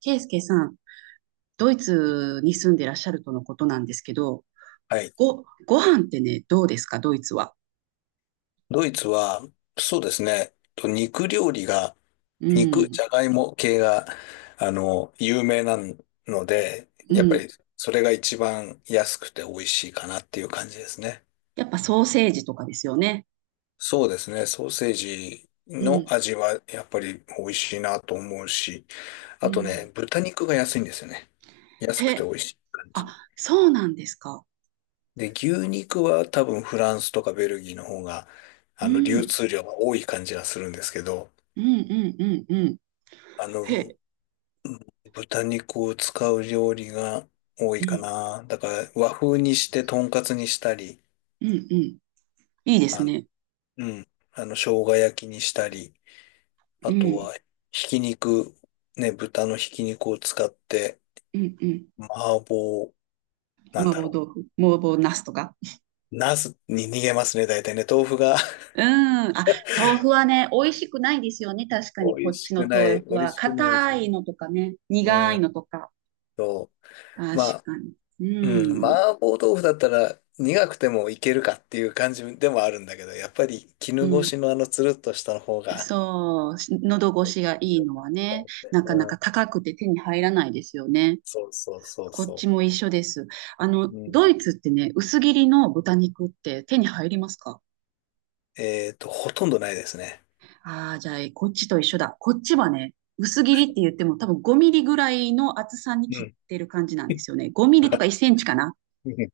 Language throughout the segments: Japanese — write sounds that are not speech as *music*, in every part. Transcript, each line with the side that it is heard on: right: ケイスケさん、ドイツに住んでらっしゃるとのことなんですけど、
left: はい。
right: ご飯ってね、どうですか、ドイツは。
left: ドイツは、そうですね、と肉料理が、
right: う
left: 肉、
right: ん、
left: じゃがいも系が、有名なので、
right: う
left: やっぱ
right: ん。
left: りそれが一番安くて美味しいかなっていう感じですね。
right: やっぱソーセージとかですよね。
left: そうですね、ソーセージ
right: う
left: の
right: ん、
left: 味はやっぱり美味しいなと思うし、
right: う
left: あと
right: ん。
left: ね、豚肉が安いんですよね。安くて
right: へ、
left: 美味しい感じ。
right: あ、そうなんですか。
left: で、牛肉は多分フランスとかベルギーの方が、
right: う
left: 流
right: ん、
left: 通量が多い感じがするんですけど、
right: うん、うん、うん、うん。
left: あの、
right: へ、
left: 豚肉を使う料理が多い
right: う
left: か
right: ん、
left: な。だから和風にしてとんかつにしたり、
right: うん、うん。いいです
left: あの、
right: ね。
left: 生姜焼きにしたり、
right: う
left: あと
right: ん、
left: はひき肉、ね、豚のひき肉を使って、
right: うん、うん。
left: 麻婆、なん
right: 麻
left: だ
right: 婆
left: ろ
right: 豆腐、麻婆茄子とか。
left: う。茄子に逃げますね、大体ね。豆腐が
right: うん。あ、豆腐はね、美味しくないですよね。確か
left: *laughs*
right: に、
left: 美
right: こ
left: 味
right: っ
left: し
right: ち
left: く
right: の
left: な
right: 豆
left: い、
right: 腐
left: 美味
right: は。
left: しくない
right: 硬
left: し。
right: いのとかね、苦
left: う
right: い
left: ん
right: のとか。
left: と、
right: 確
left: ま
right: かに。
left: うん、
right: うん。
left: 麻婆豆腐だったら苦くてもいけるかっていう感じでもあるんだけど、やっぱり
right: う
left: 絹ごし
right: ん。
left: のあのつるっとした方が
right: そう。喉
left: 美
right: 越
left: 味
right: しが
left: しい
right: いい
left: よね。
right: のはね、なか
left: う
right: な
left: ん。
right: か高くて手に入らないですよね。
left: そうそうそう
right: こっち
left: そ
right: も一緒です。
left: う。うん。
right: ドイツってね、薄切りの豚肉って手に入りますか？
left: えっと、ほとんどないですね。
right: ああー、じゃあ、こっちと一緒だ。こっちはね、薄切りって言っても多分5ミリぐらいの厚さに
left: う
right: 切
left: ん。
right: ってる感じなんですよね。5ミリとか1
left: *laughs*
right: センチかな。
left: うん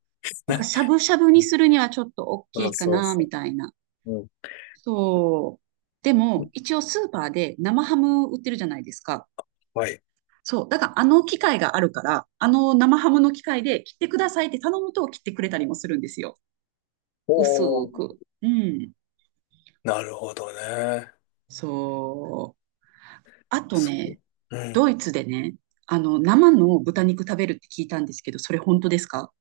right: だから
left: な
right: しゃぶしゃぶにするにはちょっと大
left: *laughs*
right: き
left: そう
right: いか
left: そう
right: な、み
left: そ
right: たいな。
left: う。うん。
right: そう。でも、一応スーパーで生ハム売ってるじゃないですか。
left: はい。
right: そう。だからあの機械があるから、あの生ハムの機械で切ってくださいって頼むと切ってくれたりもするんですよ。薄
left: おー。
right: く。うん。
left: なるほどね。
right: そう。あと
left: そう。
right: ね、
left: うん。
right: ドイツでね、生の豚肉食べるって聞いたんですけど、それ本当ですか？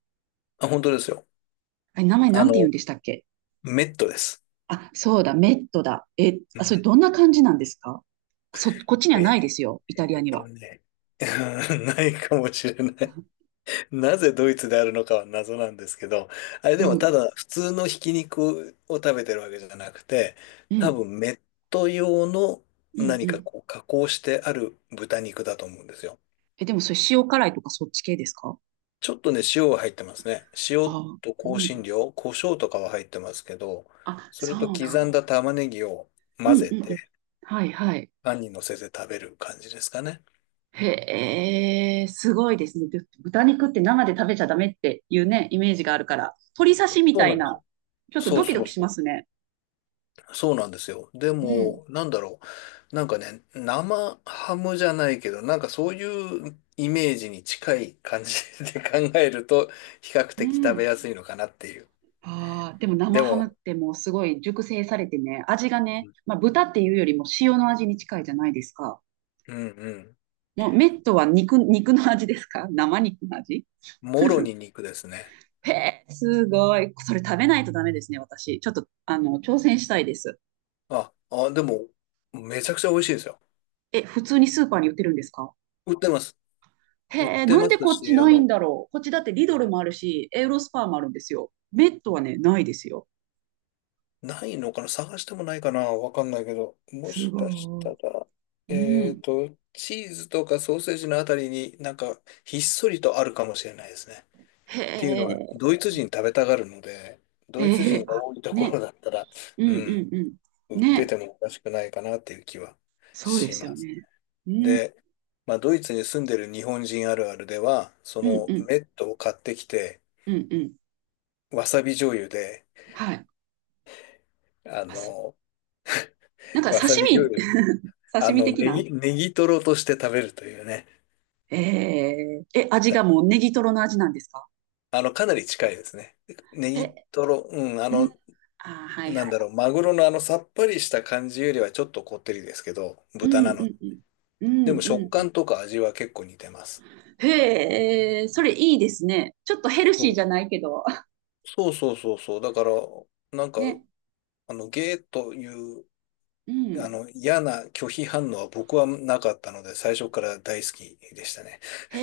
left: あ、本当ですよ。
right: あれ、名前
left: あ
right: なんて言うん
left: の、
right: でしたっけ？
left: メットです。
right: あ、そうだ、メットだ。え、
left: う
right: あ、それ
left: ん。
right: どんな感じなんですか？こっちに
left: え
right: はないですよ、イ
left: ー
right: タリ
left: え
right: ア
left: ーっ
right: に
left: と
right: は。
left: ね。*laughs* ないかもしれない。なぜドイツであるのかは謎なんですけど、あれ
right: う
left: でも
right: ん、う
left: ただ
right: ん、
left: 普通のひき肉を食べてるわけじゃなくて、
right: う
left: 多分メット用の
right: ん、
left: 何
right: う
left: か
right: ん。
left: こう加工してある豚肉だと思うんですよ。
right: え、でもそれ塩辛いとかそっち系ですか？
left: ちょっとね、塩が入ってますね。
right: あ
left: 塩
right: あ、う
left: と香辛
right: ん。
left: 料、胡椒とかは入ってますけど、
right: あ、
left: それと
right: そうな
left: 刻
right: ん
left: ん
right: だ。
left: だ玉ねぎを
right: う
left: 混
right: ん、
left: ぜ
right: うん、う
left: て
right: ん。はい、はい。
left: パンに乗せて食べる感じですかね。
right: へえ、すごいですね。豚肉って生で食べちゃダメっていうね、イメージがあるから、鶏刺しみ
left: そう
right: た
left: な
right: い
left: んです
right: な、
left: よ。
right: ちょっと
left: そ
right: ド
left: う
right: キド
left: そ
right: キ
left: う
right: し
left: そ
right: ま
left: う。
right: すね。
left: そうなんですよ。で
right: うん、
left: も、なんだろう。なんかね、生ハムじゃないけど、なんかそういうイメージに近い感じで *laughs* 考えると、比較
right: う
left: 的食べ
right: ん。
left: やすいのかなっていう。
right: ああ、でも
left: で
right: 生ハ
left: も、
right: ムってもうすごい熟成されてね、味がね、
left: う
right: まあ豚っていうよりも塩の味に近いじゃないですか。
left: んうん。
right: もうメットは肉、肉の味ですか？ *laughs* 生肉の味？
left: もろに肉ですね。
right: へえ、すごい。それ食べないとダメですね、私。ちょっと、挑戦したいです。
left: あ、あ、でも、めちゃくちゃ美味しいですよ。
right: え、普通にスーパーに売ってるんですか？
left: 売ってます。
right: へ
left: 売っ
right: え、
left: て
right: なん
left: ま
right: で
left: す
right: こっち
left: し、
right: ないんだろう。こっちだってリドルもあるし、エウロスパーもあるんですよ。メットはね、ないですよ。
left: ないのかな探してもないかなわかんないけど。も
right: す
left: しかした
right: ごい。
left: ら、
right: う
left: えっ
right: ん。
left: と、チーズとかソーセージのあたりになんかひっそりとあるかもしれないですね。
right: へ
left: っていうのは、
right: え。
left: ドイツ人食べたがるので、ドイツ
right: え
left: 人
right: え
left: が
right: あ、
left: 多いところ
right: ね、
left: だったら、
right: う
left: う
right: ん
left: ん、
right: うんう
left: 売
right: ん。
left: って
right: ね、
left: てもおかしくないかなっていう気は
right: そうで
left: し
right: すよ
left: ます。
right: ね。うん、
left: で、まあ、ドイツに住んでる日本人あるあるでは、そ
right: うん、う
left: の
right: ん、
left: メットを買ってきて、
right: うん、うん。
left: わさび醤油で、
right: はい。
left: あ
right: あす、
left: の、
right: なんか
left: わさ
right: 刺
left: び醤
right: 身、
left: 油
right: *laughs*
left: あ
right: 刺身
left: の、
right: 的
left: ネ
right: な。
left: ギ、ネギトロとして食べるというね。
right: えー、え、味
left: だ
right: がもうネギトロの味なんですか？
left: あの、かなり近いですね。ネギ
right: え、
left: トロ、うん、
right: うん、あー、はい
left: な
right: は
left: ん
right: い。
left: だろう、マグロのあのさっぱりした感じよりはちょっとこってりですけど、
right: う
left: 豚
right: んう
left: なの。
right: んうん。う
left: でも
right: ん
left: 食
right: うん。
left: 感とか味は結構似てます。
right: へえ、それいいですね。ちょっとヘル
left: そ
right: シー
left: う、
right: じゃないけど。*laughs*
left: そうそうそうそう。だから、なんか、
right: ね。
left: ゲーという、
right: うん。
left: 嫌な拒否反応は僕はなかったので、最初から大好きでしたね。
right: へ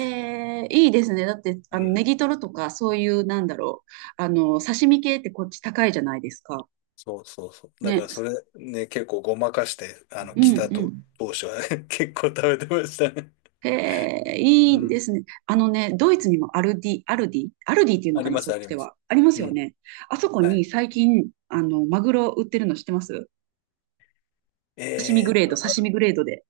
right: え、いいですね。だって、
left: う
right: ネ
left: ん
right: ギトロとか、そういう、なんだろう。刺身系ってこっち高いじゃないですか。
left: そうそうそう。だか
right: ね。
left: らそれね、結構ごまかして、
right: う
left: 来
right: ん
left: た
right: う
left: と、
right: ん。
left: 当初は *laughs* 結構食べてましたね。
right: へえ、い
left: う
right: い
left: ん。
right: ですね。あのね、ドイツにもアルディ、アルディ、アルディってい
left: *laughs*
right: うの
left: あり
right: かな、
left: ま
right: そ
left: す、
right: っ
left: あ
right: ち
left: り
right: で
left: ます。
right: は。あります
left: う
right: よ
left: ん。
right: ね。あそこ
left: は
right: に
left: い。
right: 最近、マグロ売ってるの知ってます？刺身
left: え
right: グ
left: ーっ
right: レード、
left: と、
right: 刺身グレードで。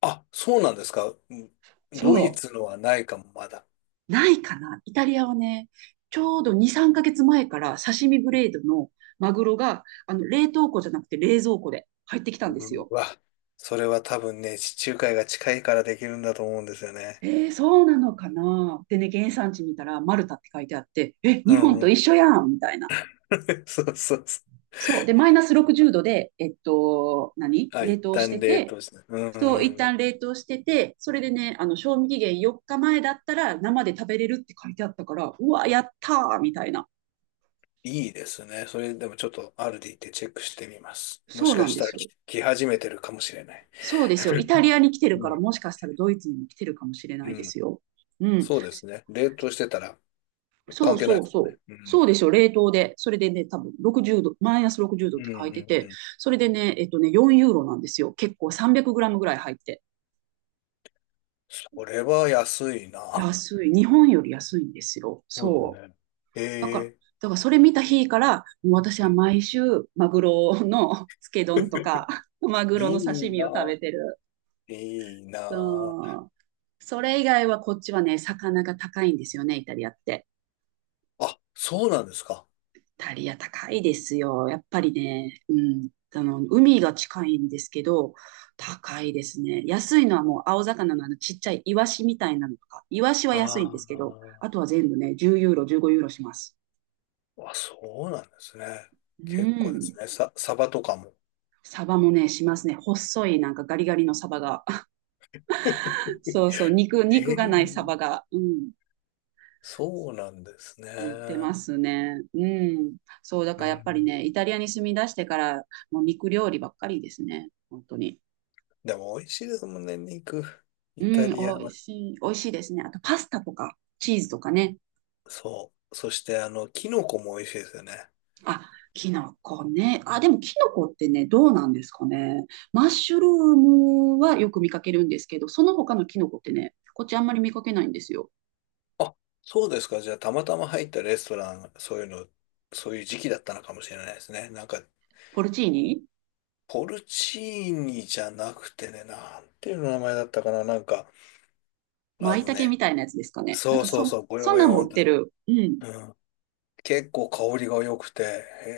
left: あ、そうなんですか。うんドイ
right: そ
left: ツのはないかも、まだ。
right: う。ないかな。イタリアはね、ちょうど2、3ヶ月前から刺身グレードのマグロが、冷凍庫じゃなくて冷蔵庫で入ってきたんです
left: う
right: よ。
left: わ、それは多分ね、地中海が近いからできるんだと思うんですよね。
right: えー、そうなのかな。でね、原産地見たらマルタって書いてあって、え、
left: う
right: 日本
left: んう
right: と
left: ん。
right: 一緒やんみたいな。
left: *laughs* そうそうそう。
right: そう。で、マイナス60度で、何
left: あ、
right: 冷
left: 一
right: 凍して
left: 旦冷
right: て、
left: 凍して。うんう
right: そう、一
left: んう
right: 旦
left: ん。
right: 冷凍してて、それでね、賞味期限4日前だったら生で食べれるって書いてあったから、うわ、やったーみたいな。
left: いいですね。それでもちょっとアルディってチェックしてみます。も
right: そ
left: し
right: う
left: か
right: なん
left: し
right: で
left: たら
right: すよ。
left: 来始めてるかもしれない。
right: そうですよ。イタリアに来てる
left: う
right: から、
left: ん。
right: もしかしたらドイツにも来てるかもしれな
left: う
right: いで
left: ん。
right: すよ。うん。
left: そうですね。冷凍してたら
right: そ
left: 関
right: う
left: 係ない
right: そ
left: で
right: う
left: すもん
right: そう。
left: ね。う
right: そ
left: ん。
right: うでしょ、冷凍で。それでね、多分60度、マイナス60度
left: う
right: って
left: んう
right: 書いて
left: ん
right: て、
left: うん。
right: それでね、4ユーロなんですよ。結構300グラムぐらい入って。
left: それは安いな。
right: 安い。日本より安いんですよ。
left: そうです
right: そ
left: ね。
right: う。
left: へ
right: だから、
left: え。
right: だからそれ見た日から、もう私
left: う
right: は
left: ん
right: 毎週、マグロの *laughs* つけ丼とか、*laughs* マグロの
left: いい
right: 刺身を食
left: な。
right: べてる。
left: いいな。
right: そう。それ以外はこっちはね、魚が高いんですよね、イタリアって。
left: あ、そうなんですか。
right: イタリア高いですよ。やっぱりね、うん。海が近いんですけど、高いですね。安いのはもう青魚のあのちっちゃいイワシみたいなのとか、イワシは安いんです
left: あ
right: けど、
left: あ。
right: あとは全部ね、10ユーロ、15ユーロします。
left: あ、そうなんですね。
right: う
left: 結構です
right: ん。
left: ね。さ、サバとかも。
right: サバもね、しますね。細い、なんかガリガリのサバが。
left: *laughs* へ
right: *laughs* そうそう、肉、
left: え。
right: 肉がないサバが、うん、
left: そうなんです
right: 売って
left: ね。
right: ますね。うん。そう、だ
left: う
right: からやっぱり
left: ん。
right: ね、イタリアに住み出してから、もう肉料理ばっかりですね。本当に。
left: でも美味しいですもんね、肉。
right: う
left: イタ
right: ん、
left: リア
right: おい
left: は。
right: しい、おいしいですね。あと、パスタとか、チーズとかね。
left: そう。そして、キノコも美味しいですよね。
right: あ、キノコね。あ、でも、キノコってね、どうなんですかね。マッシュルームはよく見かけるんですけど、その他のキノコってね、こっちあんまり見かけないんですよ。
left: あ、そうですか。じゃあ、たまたま入ったレストラン、そういうの、そういう時期だったのかもしれないですね。なんか、
right: ポルチーニ？
left: ポルチーニじゃなくてね、なんていう名前だったかな。なんか、あ
right: 舞
left: の
right: 茸
left: ね、
right: みたいなやつですかね。なん
left: そう
right: か
left: そう
right: そ、
left: そう、ごよ
right: そん
left: ご
right: なん
left: よ
right: も売
left: ん
right: っ
left: と、
right: てる。うん。
left: うん。結構香りが良くて、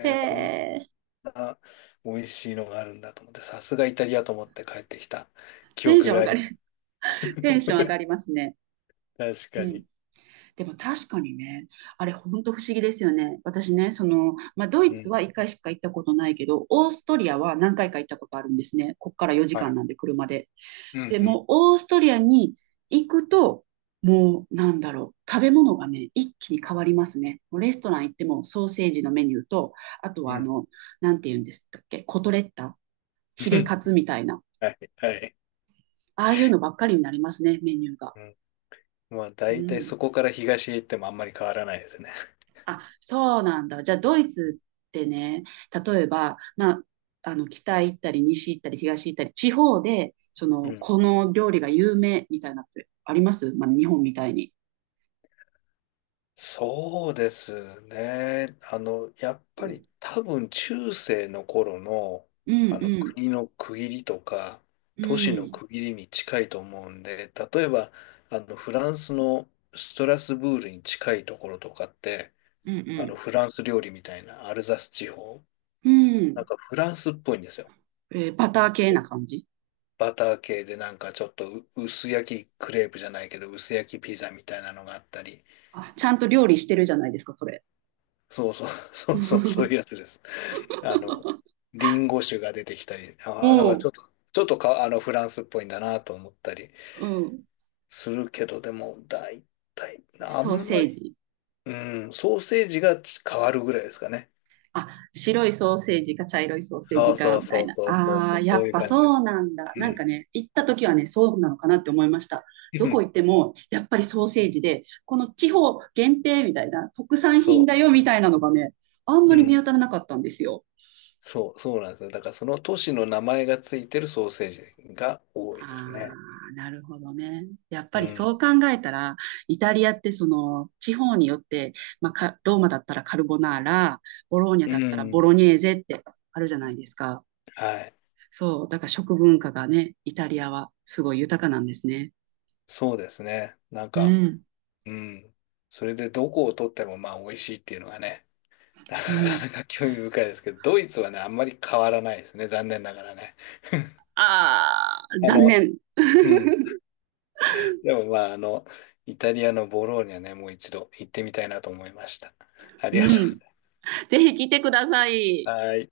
right: へ
left: え、こん
right: え、
left: な美味しいのがあるんだと思って、さすがイタリアと思って帰ってきた記
right: テンシ
left: 憶
right: ョン
left: が
right: 上
left: あ
right: が
left: り
right: り、
left: ます。
right: *laughs* テンション上がりま
left: *laughs*
right: すね。
left: 確
right: う
left: か
right: ん。
left: に。
right: でも確かにね、あれ本当不思議ですよね。私ね、その、まあ、ドイ
left: う
right: ツ
left: ん。
right: は1回しか行ったことないけど、オーストリアは何回か行ったことあるんですね。こっから4
left: は
right: 時間
left: い。
right: なんで、車で。
left: う
right: で
left: ん
right: も、オーストリアに行くと、もう、なんだろう、食べ物がね、一気に変わりますね。もうレストラン行っても、ソーセージのメニューと、あと
left: う
right: は、
left: ん。うん。
right: なんて言うんですっけ、コトレッタ？ヒレ
left: *laughs*
right: カツみたいな。
left: はい、はい。
right: ああいうのばっかりになりますね、メニューが。
left: うんまあ、
right: う
left: 大体
right: ん。
left: そこから東へ行ってもあんまり変わらないですね。
right: あ、そうなんだ。じゃあ、ドイツってね、例えば、まあ、北行ったり、西行ったり、東行ったり、地方で、そ
left: う
right: の、
left: ん。
right: この料理が有名みたいなってあります？まあ、日本みたいに。
left: そうですね。やっ
right: う
left: ぱり
right: ん、
left: 多分中世の頃の、
right: うん、
left: 国の区切りとか、
right: う
left: 都市の
right: ん、
left: 区切りに近いと思うんで、例えば、フランスのストラスブールに近いところとかって、
right: うん、うん、
left: フランス料理みたいなアルザス地方、
right: う
left: なん
right: ん。
left: かフランスっぽいんですよ。
right: えーバター系な感じ。
left: バター系でなんかちょっとう薄焼きクレープじゃないけど、薄焼きピザみたいなのがあったり、
right: あ、ちゃんと料理してるじゃないですか、それ。
left: そうそう、*laughs* そうそう、そういうや
right: *laughs*
left: つです。あの、リンゴ酒が出てきたり、ああ、だから
right: お
left: ちょ
right: う、
left: っと、ちょっとか、フランスっぽいんだなと思ったり
right: うん。
left: するけど、でも、大体、あ
right: ソー
left: ん
right: セ
left: ま
right: ー
left: り、
right: ジ。
left: うん、ソーセージがち変わるぐらいですかね。
right: あ、白いソーセージか茶色いソーセー
left: そ
right: ジ
left: うそ
right: か、
left: う
right: みた
left: そ
right: い
left: う
right: な。
left: そうそう
right: あ
left: そ
right: あ、
left: う、
right: や
left: そう
right: っ
left: いう
right: ぱ
left: 感じで
right: そう
left: す。
right: なんだ。
left: う
right: なんか
left: ん。
right: ね、行った時はね、そうなのかなって思いました。
left: う
right: ど
left: ん
right: こ行っても、やっぱりソーセージで、この地方限定みたいな、特産品
left: そ
right: だよみたいなのがね、あんま
left: う。う
right: り見
left: ん。
right: 当たらなかったんですよ。
left: そう、そうなんですよ。だからその都市の名前がついてるソーセージが多い
right: あ
left: ですね。
right: あ、なるほどね。やっ
left: う
right: ぱりそ
left: ん。
right: う考えたら、イタリアってその地方によって、まあ、ローマだったらカルボナーラ、ボローニャ
left: う
right: だったらボ
left: ん。
right: ロニェーゼってあるじゃないですか。
left: はい。
right: そう、だから食文化がね、イタリアはすごい豊かなんですね。
left: そうですね。なん
right: う
left: か、
right: ん。
left: うん。それでどこを取ってもまあ美味しいっていうのがね、*laughs* な
right: う
left: か
right: ん。
left: なか興味深いですけど、ドイツはね、あんまり変わらないですね。残念ながらね。
right: ああ、
left: あ
right: 残
left: の、
right: 念。
left: うん。でもまあ、イタリアのボローニャね、もう一度行ってみたいなと思いました。あ
right: う
left: りがとうご
right: ん。
left: ざい
right: ぜひ来てください。
left: ます。はい。